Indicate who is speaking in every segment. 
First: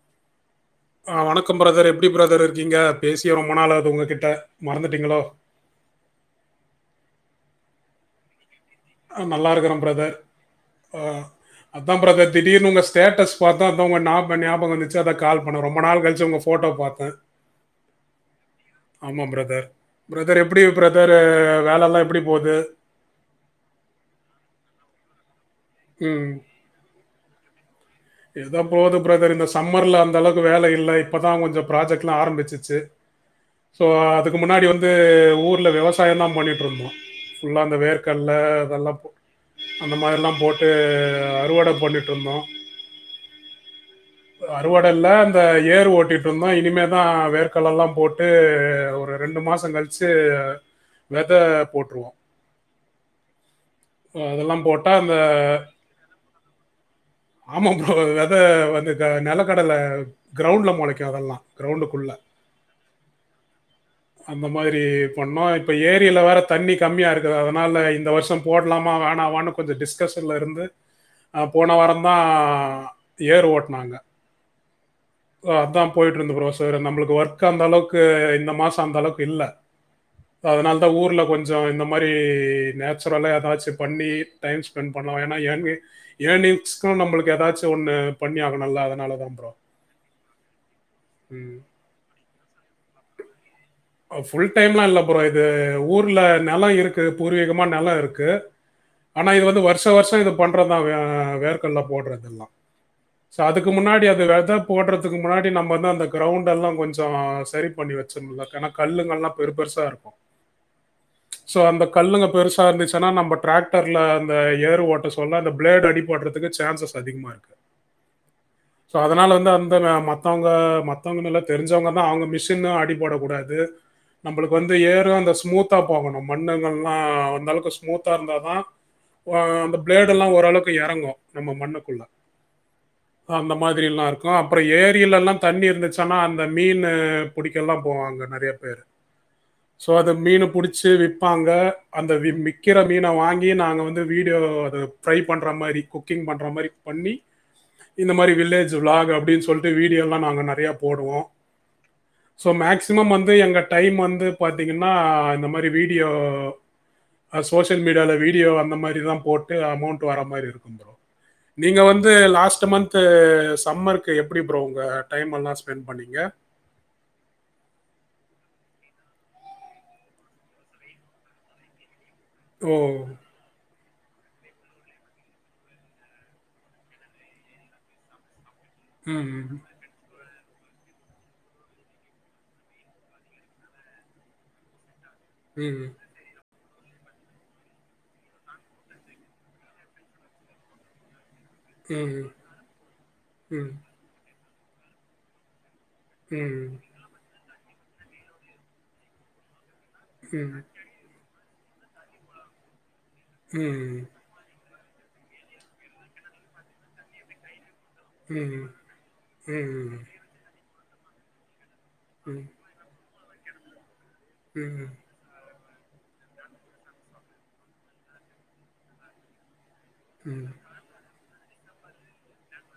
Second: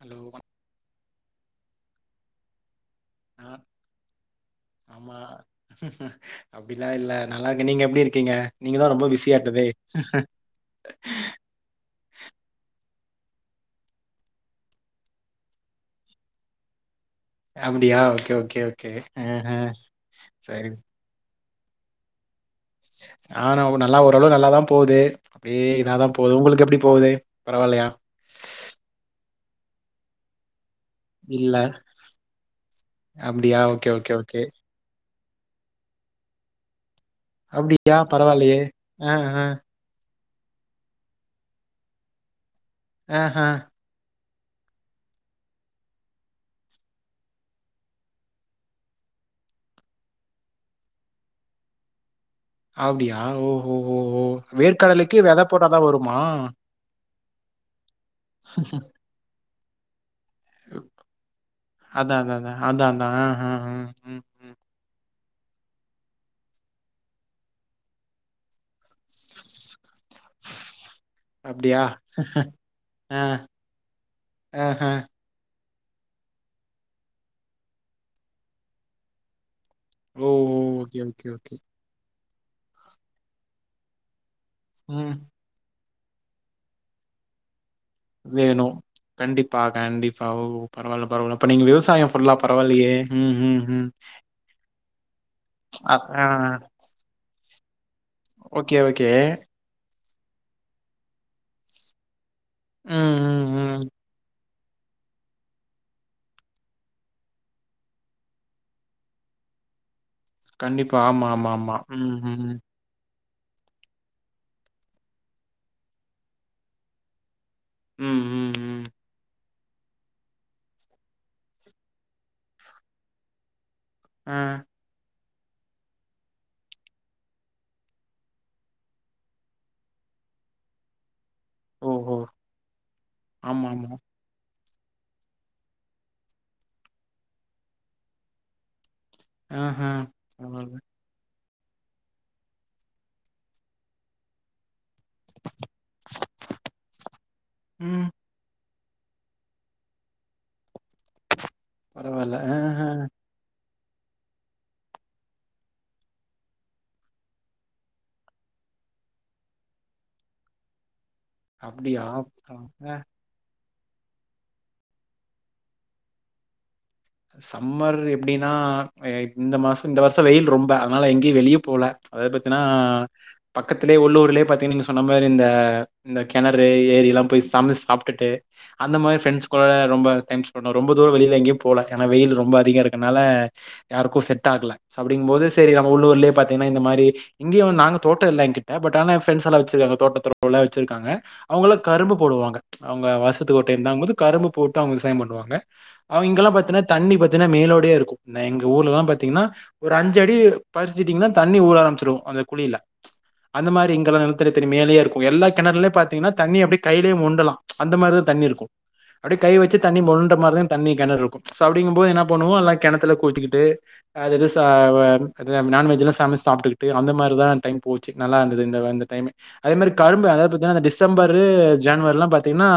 Speaker 1: Hello
Speaker 2: ஆ வணக்கம் brother எப்படி பிரதர் இருக்கீங்க பேசியே
Speaker 1: ஆ
Speaker 2: ரொம்ப நாள் ஆது உங்ககிட்ட மறந்துட்டீங்களோ
Speaker 1: அப்படிலா இல்ல நல்லா இருக்கே நீங்க எப்டி இருக்கீங்க நீங்க தா ரொம்ப
Speaker 2: அ நல்லா
Speaker 1: பிஸியாட்டமே
Speaker 2: இருக்கிறேன் அதா பிரதர் திடீர்னு உங்க ஸ்டேட்டஸ் பாத்த அதா உங்க ஞாப ஞாபகம் வந்துச்ச அத கால் பண்ண ரொம்ப நாள் கழிச்சு உங்க ஃபோ ஃபோட்டோ பாத்த
Speaker 1: அப்படியா ஓகே ஓகே ஓகேஆ ஆ செரி
Speaker 2: வேற வேல எல்லா எப்படி போகுது
Speaker 1: ஆ நா நல்லா ஓரளவு நல்லாதா ஆ ஏ நல்லாதா போகுது அப்படியே இதாதா
Speaker 2: ம்.
Speaker 1: போகுது உங்களுக்கு எப்படி போகுது பரவாயில்லையா
Speaker 2: ஏதோ போது பிரதர் இந்த சம்மர்ல அந்த அளவுக்கு வேல இல்லை இப்பதா
Speaker 1: இல்ல
Speaker 2: கொஞ்சோ ப்ராஜெக்ட் எல்லாம் ஆரம்பிச்சுச்சு
Speaker 1: அப்டியா
Speaker 2: சோ
Speaker 1: ஓகே ஓகே
Speaker 2: அதுக்கு
Speaker 1: ஓகே
Speaker 2: முன்னாடி வந் ந்து ஊர்ல விவசாயம் தா பண்ணிட்டு இருந்தோம் ஃபுல்லா அந்த
Speaker 1: அப்டியா
Speaker 2: வேர்கல்ல
Speaker 1: பரவால்லையே
Speaker 2: அதெல்லா போ
Speaker 1: ஆ ஆ
Speaker 2: அந்த மாரிலா போட்டு அறுவட பண்ணிட்டு இருந்தோ
Speaker 1: ஆஹா
Speaker 2: அறுவடைல்ல இந்த ஏர் ஓட்டிட்டு இருந்தோ இனிமேதா வேர்கல்ல எல்லா போட்டு ஒரு ரெண்டு மாசொ கழிச்சு வெத போட்ருவோ
Speaker 1: அப்டியா ஓ ஹோ ஓ ஓ வேர்க்கடலைக்கு வெத போட்டாதா வருமா
Speaker 2: ஆமா ஃப்ரோ வெத வந்து இந்த நெலக்கடல கிரௌண்ட்ல மொளைக்கு அதெல்லா கிரௌண்டுக்குள்ள
Speaker 1: அதா அதா அதா அதா அதா ஆ ஆ ம்
Speaker 2: அந்த
Speaker 1: ம்
Speaker 2: மாரி பண்ணோ இப்போ ஏரியில வேறு தண்ணி கம்மியா இருக்குது அதனால இந்த வருஷோ போட்லாமா வேணாவானு கொஞ்சோ டிஸ்கஷ்ன்ல இருந்து போன
Speaker 1: அப்டியா
Speaker 2: வாரந்தா
Speaker 1: ஆ
Speaker 2: ஏறு ஓட்னாங்க
Speaker 1: ஆஹ
Speaker 2: அதா போயிட்டு இருந்த ஃபுரோ செரி நம்மளுக்கு ஒர்க் அந்த அளவுக்கு இந்த மாச அந்த அளவுக்கு இல்ல
Speaker 1: ஓ ஓ
Speaker 2: அதனாலதா
Speaker 1: ஓகே
Speaker 2: ஊர்ல
Speaker 1: ஓகே ஓகே
Speaker 2: கொஞ்சோ இந்த மாரி நேச்சுரலா ஏதாச்சு பண்ணி டைம் ஸ்பெண்ட்
Speaker 1: ம்.
Speaker 2: பண்ணலா ஏன்னா ஏர்னி ஏர்னிங்ஸ்கு நம்மளுக்கு ஏதாச்சு ஒன்னு பண்ணி
Speaker 1: வேணும்.
Speaker 2: ஆகனுலா அதனால தா ப்ரோ
Speaker 1: கண்டிப்பா, கண்டிப்பா ஓ பரவால பரவால அப்ப
Speaker 2: ம்.
Speaker 1: நீங்க விவசாய ஃபுல்லா பரவால்லையே ம் ம் ம்
Speaker 2: ஃபுல் டைம்லா இல்ல ப்ரோ இது
Speaker 1: அ
Speaker 2: ஊர்ல
Speaker 1: ஆ
Speaker 2: நெல இருக்கு பூர்வீகமா நெல இருக் கு
Speaker 1: ஓகே, ஓகே.
Speaker 2: ஆனா இது வந்து வருஷ வருஷ இது பண்றதா வே வேர்கல்ல போடுறது எல்லா
Speaker 1: ம்,
Speaker 2: சோ அதுக்கு
Speaker 1: ம், ம்.
Speaker 2: முன்னாடி அது வெதப் போடுறதுக்கு முன்னாடி நம்ம வந்து அந்த கிரௌண்டல்லா கொஞ்சோ சரி பண்ணி வச்சுர்தலா கணக் கல்லுங்கல்லா பெரு பெருசா இருக்கு
Speaker 1: கண்டிப்பா. ஆமா, ஆமா,
Speaker 2: சோ
Speaker 1: ஆமா.
Speaker 2: அந்த
Speaker 1: ம்,
Speaker 2: கல்லுங்க
Speaker 1: ம்.
Speaker 2: பெருசா இருந்துச்சுன்னா நம்ம டிராக் டர்ல அந்த ஏர் ஓட்ட சொல்ல அந்த பிளேடு அடிபடுறதுக்கு சான்சஸ் அதிகமா இருக்கு
Speaker 1: ம் ம் ம்.
Speaker 2: சோ அதனால வந்து அந்த மத்தவங்க மத்தவங்க நல்லா தெரிஞ்சவங்கதா அவங்க மிஷினு அடி படக்கூடாது
Speaker 1: ஆ.
Speaker 2: நம்பளுக்கு வந்து ஏறு அந்த ஸ்மூ தா போகணு மண்ணுங்கள்லா அந்த அளவுக்கு ஸ்மூத்தா இருந்தாதா ஓ அந்த ஃபிளேடலா ஓரளவுக்கு எறங்கு நம்ம மண்ணுக்குள்ள
Speaker 1: ஓஹோ!
Speaker 2: அந்த
Speaker 1: ஆமா,
Speaker 2: மாதிரி
Speaker 1: ஆமா.
Speaker 2: எல்லா இருக் கோ அப்புற ஏரில எல்லா தண்ணி இருந்துச்சன்னா அந்த மீன்னு புடிக்கல்லா போவாங்க நெறையா பேரு
Speaker 1: ஆஹ.
Speaker 2: சோ அது மீனு
Speaker 1: பரவால்ல.
Speaker 2: புடிச்சு விப்பாங்க அந்த வி மிக்கிற மீன வாங்கி நாங்க வந்து வீடியோ அத ஃப்ரை பண்ற மாரி குக்கிங் பண்ற மாரி பண்ணி
Speaker 1: ம்.
Speaker 2: இந்த மாரி வில்லேஜ் விளாக் அப்டின் சொல்ட்டு வீடியோலா நாங்க நெறைய போடுவோ
Speaker 1: பரவால்ல.
Speaker 2: சோ
Speaker 1: ஆஹ.
Speaker 2: மேக்சிமம் வந் து எங்க டைம் வந்து பாத்தீங்கன்னா இந்த மாரி வீடியோ அ சோசியல் மீடியால வீடியோ அந்த மாரி தா போட்டு அமௌண்ட் வர மாரி இருக்கு ப்ரோ நீங்க
Speaker 1: அப்படியா?
Speaker 2: வந்து லாஸ்ட்
Speaker 1: அ.
Speaker 2: மந்து சம்மர் க்கு எப்டி ப்ரோ உங்க டைமல்லாம ஸ்பெண் பண்ணிங்க
Speaker 1: சம்மர் எப்டின்னா இந்த அ மாச இந்த வருஷ வெயில் ரொம்ப அதனால எங்கெயு வெளிய போல அத பத்தினா
Speaker 2: ஓ
Speaker 1: பக்கத்திலேயே உள்ளூர்லேயே பாத்தீங்க நீங்க சொன்ன மாரி இந்த இந்த கெணறு ஏரில்லா போய் சமச்சு சாப்டுட்டு அந்த மாரி ஃப்ரெண்டஸ்
Speaker 2: ம்
Speaker 1: கூட ரொம்ப டைம் ஸ் பண்ணுவ ரொம்ப தூரோ வெளில எங்கயு போல ஏனா வெயில் ரொம்ப அதிக இருக்கனால யாருக்கு செட்டாகுல சொ அப்டிங்குபோது செரி
Speaker 2: ம் ம்
Speaker 1: நம்ம உள்ளூர்லயே பாத் தின்னா இந்த மாரி இங்கெயு நாங்க தோட்ட இல்ல எங்கிட்ட பட் ஆனா எ ஃப்ரண்ட்ஸெல்லா வெச்சிருக்காங்க தோட்ட தொறவெல்லா வெச்சிருக்காங்க அவங்கலா கரும்பு போடுவாங்க அவுங்க வருசத்துக்கு ஒரு
Speaker 2: ம்
Speaker 1: டைம் தாங்கபோது கரும்பு போட்டு அவுங்க விவசாய பண்ணுவாங்க அ இங்கல்லா
Speaker 2: ம்
Speaker 1: பாத்தீனா தண்ணி பாத்தீனா மேலோடே இருக்கும் இ எங்க ஊர்லல்லா பாத்தீங்கன்னா ஒரு அஞ்சு அடி
Speaker 2: ம் ம்
Speaker 1: பற் ச்சுடீங்கன்னா தண்ணி ஊர ஆரம்பிச்சுரு அந்த குழில அந்த மாரி
Speaker 2: ம்.
Speaker 1: இங்கலா தெரி தெரியு மேலயே இருக்கு எல்லா கெணருல பாத்தீங்ன்னா தண்ணி அப்டி கையிலே மொண்டலா அந்த மார்தா தண்ணி இருக்கு
Speaker 2: ம்.
Speaker 1: அப்டியே கை வச்சு தண்ணி
Speaker 2: ம்.
Speaker 1: மொண்ட மாரிதா தண்ணி கெணறு இருக்கு சொ அப்டிங்கும்போது என்ன பண்ணுவோ எல்லா கெணத்துல குளுச்சுகிட்டு அதது சா
Speaker 2: ம்.
Speaker 1: வ அதுத நான்வெஜ்லா சமச்சு சாப்டுக்ட்டு அந்த மாரிதா டைம் போச்சு நல்லா இருந்தது இந்த இந்த டைம் அதே மாரி கரும்பு அதாது
Speaker 2: ம்.
Speaker 1: பாத்தீங்ன்னா இந்த டிச் சம்பரு ஜனவரிலா பாத்தீங்ன்னா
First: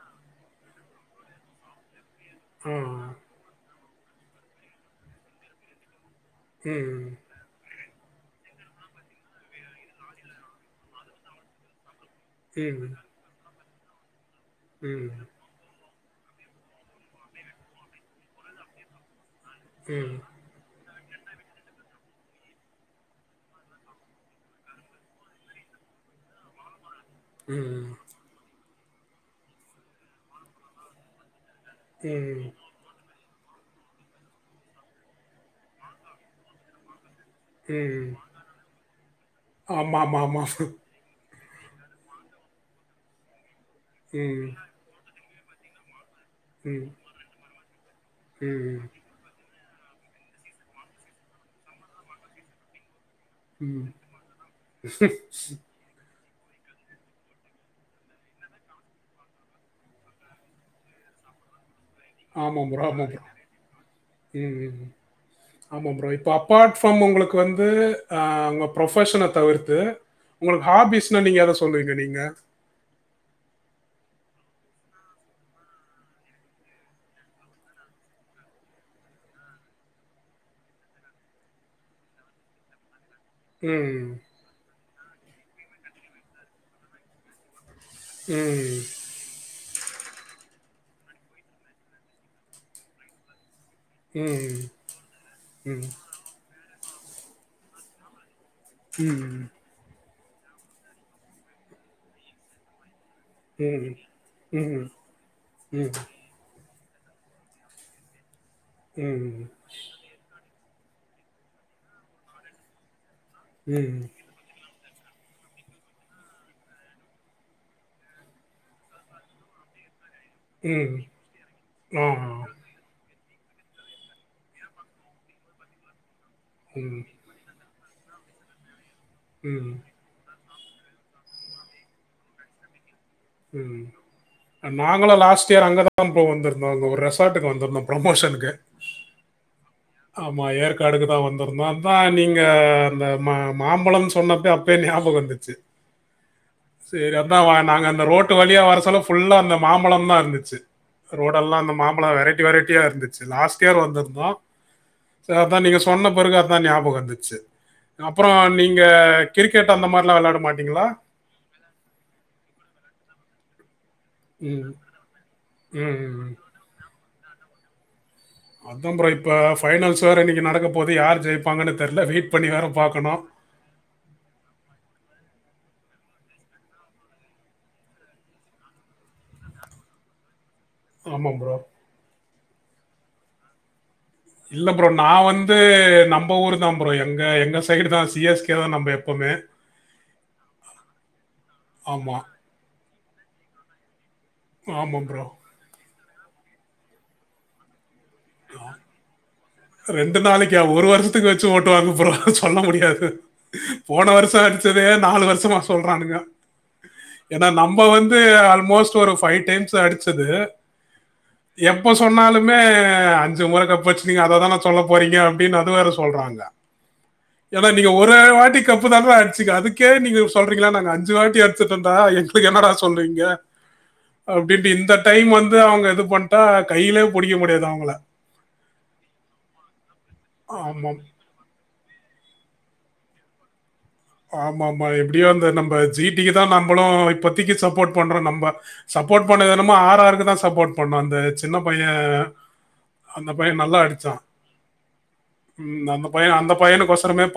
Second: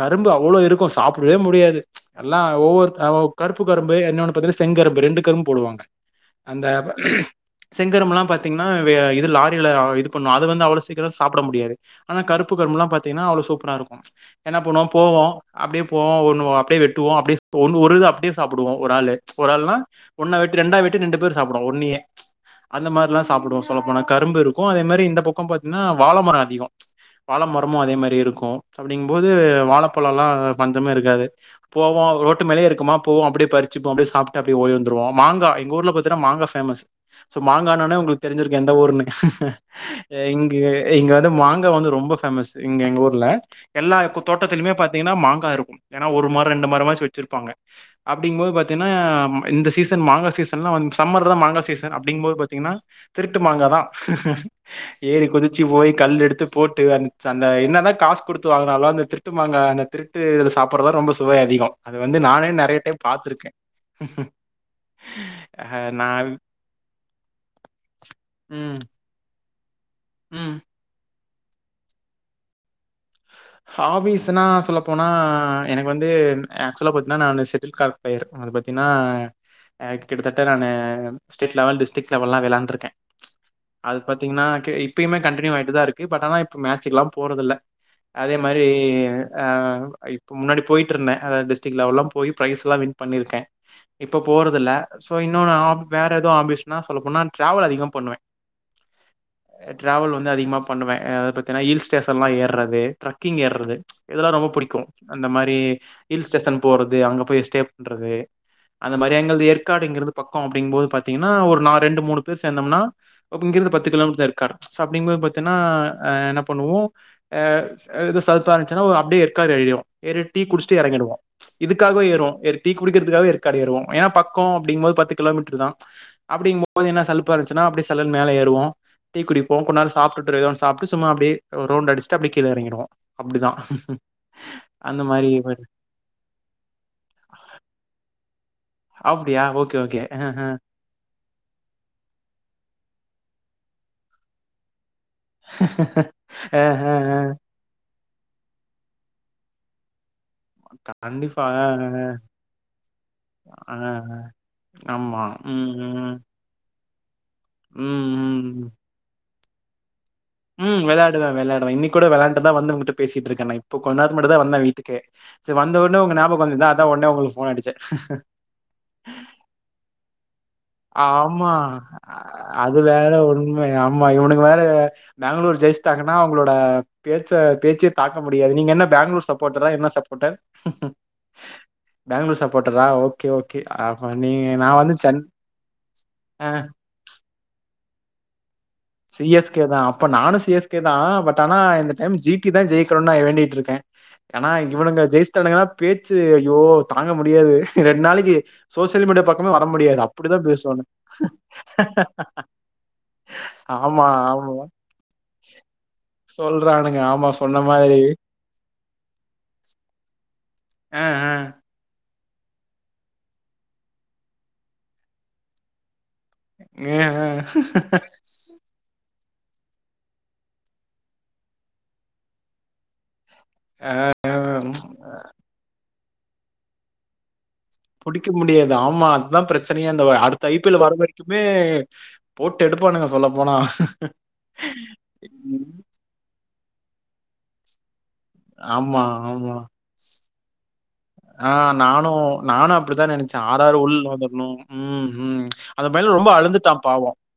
Speaker 1: கரும்பு அவ்ளோ இருக்கு சாப்டவே முடியாது எல்லா
Speaker 2: ஆ.
Speaker 1: ஒவ்வொரு க கருப்பு கரும்பு இன்னோன்னு பாத்தீங்ன்னா செங்கரும்பு ரெண்டு கரும்பு போடுவாங்க அந்த ப
Speaker 2: ம்.
Speaker 1: செங்கரும்புலா பாத்தீங்னா வெ இது லாரில இது பண்னு அது வந்து அவ்ளோ சீக்கரோ சாப்ட முடியாது ஆனா கருப்பு கரும்பல்லா
Speaker 2: ம்.
Speaker 1: பாத்தீங்கனா அவ்ளோ சூப்பரா இருக்கு ஏனா இப்போ நா
Speaker 2: ம்.
Speaker 1: போவோ அப்டியே போவொ ஒனு அப்படியே வெட்டுவோ அப்டியே ஒனு ஒருது அப்டியே சாப்டுவோ ஒரு ஆளு ஒரு ஆள்னா
Speaker 2: ம்.
Speaker 1: ஒன்னா வெட்டி ரெண்டா வெட்டி ரெண்டு பேர் சாப்டுவோ ஒன்னயே அந்த மார்லா சாப்டுவோ சொல்ல போனா கரும்பு இருக்கு அதே மேரி இந்த பக்கொ பாத்தீங்ன்னா வாழ மரொ அதிகொ வாழ மரமு
Speaker 2: ம்.
Speaker 1: அதே மாரி இருக்கு அப்டிங்கும் போது வாழப்பழலா பஞ்சமே இருக்காது போவொ ரோட்
Speaker 2: ம்.
Speaker 1: லே இருக்குமா போவோ அப்டியெ பறிச்சுப்போ அப்டியெ சாப்ட்டு அப்டியே ஓடி வந்துருவோ மாங்கா எங்க ஊர்ல பாத்திங்னா மாங்கா ஃபேமஸ் சோ மாங்கானோனே
Speaker 2: ம்.
Speaker 1: உங்களுக் தெரிஞ்சிருக்கு எந்த ஊருனு எ
Speaker 2: ஆமாமாமா.
Speaker 1: இங்க இங்க வந்து மாங்கா வந்து ரொம்ப ஃபேமஸ் இங்க எங்க ஊர்ல எல்லா கு
Speaker 2: ம்.
Speaker 1: தோட்டத்திலுமே பாத் தீயனா மாங்கா இருக்கும் ஏனா ஒரு ம ரெண்டு
Speaker 2: ம்.
Speaker 1: மரமாச்சு வச்சிருப்பாங்க அப்டிங்ம்போது
Speaker 2: ம்.
Speaker 1: பாத்தீங்னா அ இந்த சீசன் மாங்கா சீசன்லா வந் சம்மர்லா மாங்கா சீசன் அப்டிங்போது பாத்தீங்கனா திருட்டுமாங்காதா
Speaker 2: ம்.
Speaker 1: ஏறி குதிச்சு போயி கல் எடுத்து போட்டு அந் அந்த என்னதா காசு குடுத்து வாங்குனாலு அந்த திருட்டு மாங்கா அந்த திருட்டுது சாப்புறதா ரொம்ப சுவை அதிகொ நானே
Speaker 2: ஆமா
Speaker 1: நெறைய
Speaker 2: ப்ரோ,
Speaker 1: டைம்
Speaker 2: ஆமா ப்ரோ.
Speaker 1: பாத்துருக்கே
Speaker 2: ம் ம்
Speaker 1: அ
Speaker 2: ஆமா
Speaker 1: நா
Speaker 2: ப்ரோ இப்போ அப்பார்ட் ஃப்ரம் உங்களுக்கு வந்து ஆ உங்க
Speaker 1: ம்
Speaker 2: ப்ரொஃபஷன தவிர்த்து
Speaker 1: ம்
Speaker 2: உங்களுக் ஹாபீஸ்ன்னா நீங்க எத சொல்லுவீங்க நீங்க
Speaker 1: ஹாபீஸ்னா சொல்லப்போனா எனக்கு வந்து ஆக்சுவலா பாத்தீங்னா நா அந்த செட்டில் கார்க் போய்ருக்கு அது பாத்தீன்னா அ கிட்டத்தட்ட நானு ஸ்டேட் லெவல் டிஸ்டிக் லெவெல்லா விளாண்டுருக்கே அது
Speaker 2: ம்.
Speaker 1: பாத்தீங்னா க இப்பயுமே கண்டினியூ ஆயிட்டுதா இருக்கு பட் ஆனா இப்ப மேட்சுக்குலா போறதில்ல அதே மாரி
Speaker 2: ம்.
Speaker 1: ஆ இப்ப முன்னாடி போயிட்டுருந்த அதா டிஸ்டிக் லெவெல்லா போய் பிரைஸ்லா வின் பண்ணிருக்கே இப்பொ
Speaker 2: ம்.
Speaker 1: போறதில்ல சோ இன்னொன்னு ஆப்
Speaker 2: ம்.
Speaker 1: வேற எதுவு ஹாபிஸ்னா சொல்ல போனா டிராவல் அதிகமா பண்ணுவே
Speaker 2: ம் ம்
Speaker 1: ட்ராவல் வந்து அதிகமா பண்ணுவே அதா பாத்தின்னா ஹில் ஸ்டேஷன்லா ஏறது கிங் ஏறது
Speaker 2: ம்.
Speaker 1: இதெல்லா ரொம்ப புடிக்கு
Speaker 2: ம்.
Speaker 1: அந்த மாரி
Speaker 2: ம்.
Speaker 1: ஹில்ஸ் ஸ்டேஷன் போறது அங்க போய் ஸ்டே பண்றது அந்த மாரி அங்க
Speaker 2: ம்.
Speaker 1: ந்த எற்காடுங்கிறது பக்கோ அப்டிங்கும்போது பாத்தீங்ன்னா ஒரு ந ரெண்டு மூணு பேர் சேந்தம்னா அப் இங்கிருந்து பத்து
Speaker 2: ம்.
Speaker 1: கிலோமீட்டர்தா இருக்கு கர சோ அப்டிங்கம்போது பாத்தீங்ன்னா அ என்ன பண்ணுவோ அ அ எது சலுப்பா இருந்துச்சுன்னா ஒ அப்டியே எற்காடு ஏறிருவோ ஏறி டீ குடிச்சுட்டு
Speaker 2: ம்.
Speaker 1: எறங்கிடுவோ இதுக்கவே
Speaker 2: ஆ.
Speaker 1: ஏறுவோ எற் டீ குடிக்கிறதுக்காக எற்காடு ஏறுவோ ஏனா பக்கோ அப்டிங்கும்போது பத்து கிலோமீட்ருதா அப்டிங்ம்போது
Speaker 2: ம்.
Speaker 1: என்ன சலு ப்பா இருந்துச்சன்னா அப்டி சல்லுனு மேலே ஏறுவோ டீ குடிப்போ
Speaker 2: ம்.
Speaker 1: கொந் நேரோ சாப்ட்டுட்டுருக்குவ சாப்ட்டு சும்மா அப்டி ஒரு ரவுண்டு அடிச்சிட்டு அப்டியே கீழே எறங்கிருவோ
Speaker 2: ம்
Speaker 1: அந்த
Speaker 2: நாங்களு
Speaker 1: மாரி
Speaker 2: லாஸ்ட் இயர் அங்கதா தாம்போ வந்துருந்தோ அங்க ஒரு ரெஸ்ஸார்ட்டுக்கு வந்துருந்தோம் ப்ரோமோஷனக்கு
Speaker 1: அப்படியா ஓ
Speaker 2: ஆமா ஏற் காடுக்கு தா வந்திருந்தோ அதா நீங்க அ அந்த ம மாம்பழம் சொன்னப்ப அப்பே ஞாபகோ இருச்சு
Speaker 1: அ அ
Speaker 2: சரி
Speaker 1: அ
Speaker 2: அதா வா நாங்க அந்த ரோட் டு வழியா வரச்சொல்ல ஃபுல்லா அந்த மாம்பழோ தா இருந்துச்சு
Speaker 1: கண்டிப்பா
Speaker 2: ரோடெல்லா
Speaker 1: அ
Speaker 2: அந்த மாம்பழோ வெரைட்டி வெரைட்டியா இருந்துச்சு லாஸ்ட்
Speaker 1: அ
Speaker 2: இயர் வந்திருந்தோ
Speaker 1: ஆமா.
Speaker 2: சர் அதா
Speaker 1: ம்,
Speaker 2: நீங்க
Speaker 1: ம்,
Speaker 2: சொன்ன பிறகு அதா ஞாபக‌ வந்துச்சு
Speaker 1: ம்,
Speaker 2: அப் அப்புறோ
Speaker 1: ம்.
Speaker 2: நீங்க கிரிக்கெட் அந்த மாரில்லா விளையாட மாட்டீங்களா
Speaker 1: அதெல்லா விளையாடுவ இன்னக்கி கூட விளயாண்டுட்டுதா வந்து உங்கிட்ட பேசிட்டு இருக்க நா இப்ப கொஞ்சநேரத்துக்கு முன்னாடி தா வந்த
Speaker 2: ம்.
Speaker 1: வீட்டுக்கே சரி வந்த
Speaker 2: ம்.
Speaker 1: உன்னே உங்க
Speaker 2: ம்.
Speaker 1: ஞாபகோ வந்துதா அதா ஒடனே உங்களுக்கு ஃபோன் அடிச்ச
Speaker 2: அதா ப்ரோ இப்ப ஃபைனல்ஸ் வேறு இன்னைக்கு நடக்க போது யாரு
Speaker 1: ஆமா.
Speaker 2: ஜெயிப்பாங்கனு தெர்ல
Speaker 1: அ
Speaker 2: வெயிட் பண்ணி வேற
Speaker 1: அது
Speaker 2: பாக்கணு
Speaker 1: உண்மை ஆமா இவனுங்க வேற பெங்களூர் ஜெயிச்சிட்டாங்கன்னா அவுங்களோட பேச்ச பேச்சே பாக்க முடியாது நீங்க என்ன பேங்களூர் சப்போர்ட்டரா என்ன சப்போர்ட்டர்
Speaker 2: ஆமா ப்ரோ
Speaker 1: பேங்களூர் சப்போட்டரா ஓகே ஓகே அப்ப நீங்க நா
Speaker 2: இல்ல ப்ரோ.
Speaker 1: வந்து சென்
Speaker 2: நான் வந்து நம்ப
Speaker 1: ஆ.
Speaker 2: ஊர் தா ப்ரோ எங்க எங்க சைடு தா சி எஸ் கே தா நம்ப எ
Speaker 1: சி எஸ் கே தா அப்ப நானு சி எஸ் கே தா பட் ஆனா இந்த டைம்
Speaker 2: ஆமா.
Speaker 1: ஜி டி தா ஜெயிக்கணுனு நா வேண்டிட்டு இருக்க ஏன்னா
Speaker 2: ஆமா
Speaker 1: இவனுங்க
Speaker 2: ப்ரோ.
Speaker 1: ஜெயிச்சுட்டாங்கனா பேச்சு ஐயோ தாங்க முடியாது ரெண்டு நாளைக்கு சோசியல் மீடியா பக்கமே வர முடியாது அப்படிதா
Speaker 2: நாளைக்கா?
Speaker 1: பேசுவாங்க
Speaker 2: வருஷத்துக்கு வச்சு ஓட்டுவாங்க ப்ரோ. சொல்ல முடியாது போன
Speaker 1: ஆமா
Speaker 2: வருஷம்
Speaker 1: ஆமா
Speaker 2: அடிச்சதே
Speaker 1: சொல்றானுங்க ஆமா
Speaker 2: ஆனா
Speaker 1: சொன்ன
Speaker 2: நம்ப
Speaker 1: மாதிரி
Speaker 2: வந்து ஆல்மோஸ்ட் ஒரு ஃபைவ் டைம்ஸ் அடிச்சது
Speaker 1: அ அ
Speaker 2: எப்போ சொன்னாலுமே அஞ்சு முற கப்படிச்சிடிங்க அததான சொல்ல போறீங்க அப்டின்னு அத வேற சொல்றாங்க
Speaker 1: ஆஹ், ஆஹ்,
Speaker 2: ஏன்னா நீங்க ஒரே வாட்டி கப்பு தான்றா அடிச்சீங்க அதுக்கே நீங்க சொல்றீங்களா நாங்க அஞ்சு வாட்டி அடிச்சுட்டோன்டா எங்களுக்கு என்னடா சொல்றீங்க
Speaker 1: அ
Speaker 2: அப்டின்ட்டு இந்த டைம் வந்து அவுங்க இது பண்ட்டா கையிலே புடிக்க முடியாது அவுங்கள
Speaker 1: புடிக்க முடியாது ஆமா அதுதா பிரச்சனையே அந்த அடுத்த ஐ பி எல் வர
Speaker 2: ஆமாம்
Speaker 1: க்குமே போட்டு எடுப்பானுங்க சொல்ல போனா
Speaker 2: ஆமா ஆமா எப்படியோ அந்த நம்ப ஜி டிக்கு தா நம்பளு இப்பத்திக்கு சப்போர்ட் பண்றோ நம் ப
Speaker 1: ஆமா
Speaker 2: சப்போர்ட் பண்ணது
Speaker 1: ஆமா
Speaker 2: என்னமோ ஆர் ஆர்க்கு தா சப்போர்ட் பண்ணோ அந்
Speaker 1: ஆ நானு நானு அப்படித்தா
Speaker 2: அந்த
Speaker 1: நெனைச்ச
Speaker 2: பையன்
Speaker 1: ஆர் ஆர்
Speaker 2: நல்லா
Speaker 1: உள்ள
Speaker 2: அடிச்சான்
Speaker 1: வந்துடணு ம் ம் அந்த பயலும் ரொம்ப
Speaker 2: பையன் அந்த
Speaker 1: அழுந்துட்டான் பாவு
Speaker 2: பையனுக்கோசரமே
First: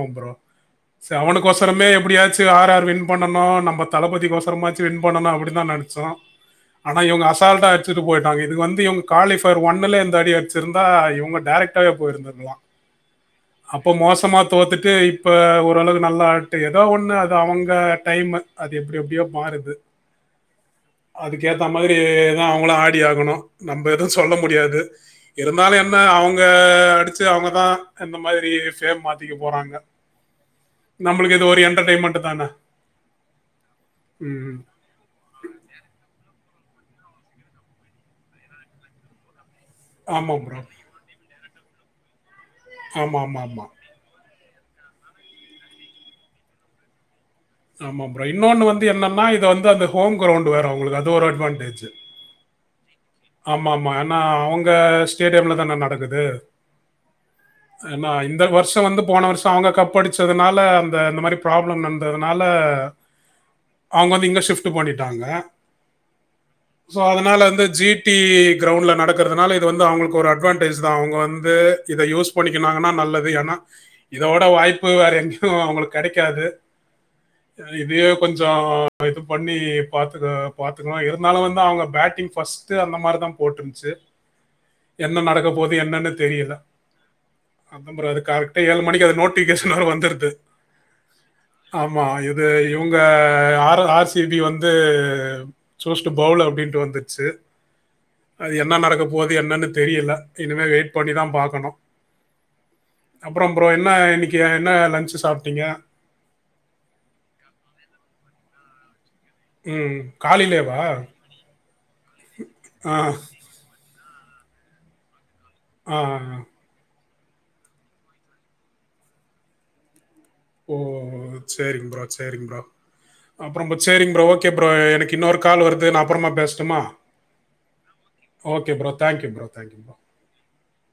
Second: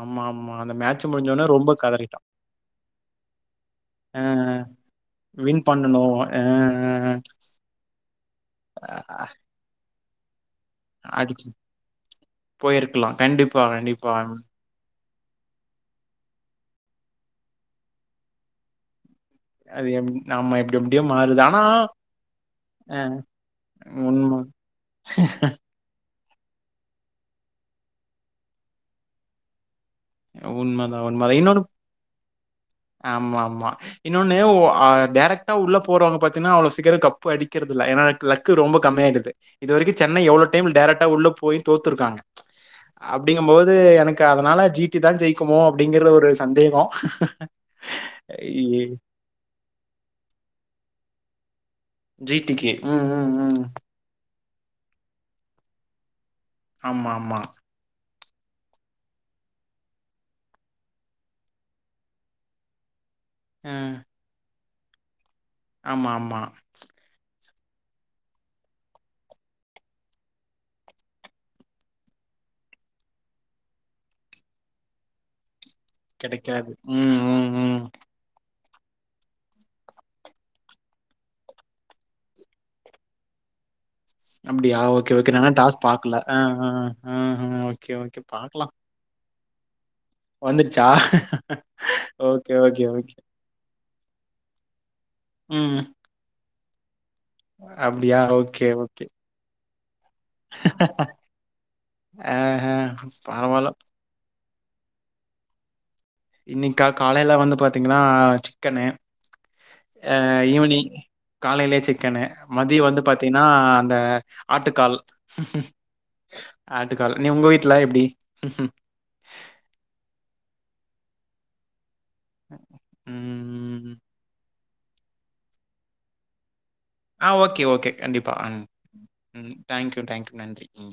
Speaker 1: ஆமா ஆமா அந்த மே
Speaker 2: ச அவனுக்கோசரமே எப்படியாச்சு ஆர் ஆர் வின் பண்ணணு நம்
Speaker 1: அ, அ.
Speaker 2: தளபதிக்கோசரமாச்சுவின் பண்ணணு அப்டின்
Speaker 1: வின்
Speaker 2: தா நெனச்சோ
Speaker 1: பண்ணணும். அ,
Speaker 2: ஆனா இவுங்க அசால்டா அச்சுட்டு போயிட்டாங்க இது வந்து இவுங்க
Speaker 1: அ. அ
Speaker 2: குவாலிஃபர் ஒன்னுல இந்த அடி ச்சிருந்தா இவுங்க
Speaker 1: அடிச்சு
Speaker 2: டேரெக்டாவே போயிருந்தக்கலா
Speaker 1: போயிருக்கலாம். கண்டிப்பா,
Speaker 2: அப்ப
Speaker 1: கண்டிப்பா.
Speaker 2: மோசமா தோத்துட்டு இப்ப ஓரளவு நல்லா ஆட்டு ஏதோ ஒண்ணு அது அவுங்க டைம் அது எப்டி எப்டியோ மாருது
Speaker 1: அது எப் ஆமா எப்டி எப்டியோ மாறுது.
Speaker 2: அதுக்கு
Speaker 1: ஆனா
Speaker 2: ஏத்த மாதிரிதா அவுங்களு
Speaker 1: அ
Speaker 2: ஆடி ஆகணு நம்ப எது
Speaker 1: உண்ம
Speaker 2: சொல்ல முடியாது இருந்தாலு எ ன்ன அவுங்க அடிச்சு அவுங்கதா அந்த மாரி ஃபேம் மாத்திக்க போறாங்க
Speaker 1: உண்மதா உண்மதா
Speaker 2: நம்மளுக்கு இது ஒரு
Speaker 1: இன்னொன்னு
Speaker 2: என்டர்டைன்மெண்ட் தானே
Speaker 1: ஆமா ஆமா இன்னொன்னு ஒ
Speaker 2: ம்
Speaker 1: அ டேரக்ட் க்டா உள்ள போறவங்க பாத்தீனா அவ்ளோ சீக்கிர கப்பு அடிக்கறது இல்ல ஏன்னா லக்கு ரொம்ப கம்மியாடுது இதுவரைக்கு சென்னை
Speaker 2: ஆமாம்
Speaker 1: எவ்வளோ
Speaker 2: ப்ரோ
Speaker 1: டைம் டேரக்டா உள்ள போய் தோத்துருக்காங்க
Speaker 2: ஆமாம் ஆமாம்
Speaker 1: அப்டிங்கு
Speaker 2: ஆமாம்
Speaker 1: போது எனக்கு கு அதனால ஜீ டி தா ஜெயிக்குமோ அப்டிங்கறது ஒரு சந்தேகொ
Speaker 2: ஆமா ப்ரோ இன்னொன்னு வந்து என்னன்னா இத வந்து அந்த ஹோம் கிரௌண்டு வேர அவுங்களுக்கு அது ஒரு அட்வான்டேஜு
Speaker 1: ஜி டி கி
Speaker 2: ஆமா ஆமா ஏன்னா அவுங்க ஸ்டேடியம்ல தான நடக்குது
Speaker 1: ஆமா ஆமா
Speaker 2: ஏன்னா இந்த வருஷ வந்து போன வருஷ அவுங்க கப்படிச்சதனால அந்த இந்த மாரி ப்ராப்ளம் நடந்ததுனால
Speaker 1: அ
Speaker 2: அவுங்க வந்து இங்க ஷிஃப்டு பண்ணிட்டாங்க
Speaker 1: ஆமா ஆமா
Speaker 2: சோ அதனால வந்து ஜீ டி க்ரவுண்ட்ல நடக்கறதுனால இது வந்து அவுங்களுக்கு ஒரு அட்வான்டேஜ் தா அவுங்க வந்து இத யூஸ் பண்ணிக்கனாங்கன்னா நல்லது ஏன்னா இதோட வாய்ப்பு வேற எங்க கூ அவுங்களுக்கு கெடைக்காது
Speaker 1: ம் ம் ம்
Speaker 2: இதே கொஞ்சோ இது பண்ணி பாத்துக்கோ பாத்துக்கணு இருந்தாலு வந்து அவுங்க பேட்டிங் ஃபர்ஸ்ட் டு அந்த மாரிதா போட்டுருந்ச்சு
Speaker 1: அப்படியா ஓகே
Speaker 2: என்ன
Speaker 1: ஓகே
Speaker 2: நடக்க
Speaker 1: நானா
Speaker 2: போது
Speaker 1: டாஸ்
Speaker 2: என்னன்னு
Speaker 1: பாக்கல அ
Speaker 2: தெரியல
Speaker 1: அ அ ம் ஓகே
Speaker 2: [unintelligible] அது
Speaker 1: ஓகே
Speaker 2: கரெக்ட
Speaker 1: பாக்கலாம்
Speaker 2: ஏழு மணிக்கு அத நோட் டிகேசனோட வந்துரு து
Speaker 1: வந்துருச்சா
Speaker 2: ஆமா இது
Speaker 1: ஓகே ஓகே
Speaker 2: இவுங்க
Speaker 1: ஓகே
Speaker 2: ஆரோ ஆ ர் சி பி வந்து
Speaker 1: ம்
Speaker 2: சூஸ்டு பவுலு அப்டின்டு வந்துருச்சு
Speaker 1: அப்டியா
Speaker 2: அது என்ன நடக்க போது என்னன்னு தெரியல இனிமே வெயிட் பண்ணி தா பாக்கணு
Speaker 1: ஆஹ
Speaker 2: அப்பறோ ப்ரோ
Speaker 1: பரவால்ல
Speaker 2: என்ன இன்னக்கி என்ன லன்சு சாப்ட்டிங்க
Speaker 1: இன்னைக்கு கா காலையில வந்து பாத்தீங்கன்னா அ சிக்கனு
Speaker 2: ம்
Speaker 1: அ
Speaker 2: காலையிலேவா
Speaker 1: ஈவ்னிங் காலையிலே சிக்கனு மதிய
Speaker 2: ஆ
Speaker 1: வந்து பாத்தீங்னா அந்த ஆட்டுக்கால்
Speaker 2: ஆ
Speaker 1: ஆட்டுக்கால் ண்ணே உங்க வீட்ல எப்டி
Speaker 2: ஓ சேரிங் ப்ரோ சேரிங் ப்ரோ அப்புறோ
Speaker 1: ம்.
Speaker 2: Sharing bro okay okay bro எனக்கு இன்னொரு கால் வருது நா அப்பறமா பேசட்டுமா
Speaker 1: ஆ ஓகே ஓகே கண்டிப்பா ம்
Speaker 2: ஓகே ப்ரோ தேங்க்யூ ப்ரோ
Speaker 1: ம்
Speaker 2: thank you
Speaker 1: thank
Speaker 2: bro
Speaker 1: you thank you நன்றி ம்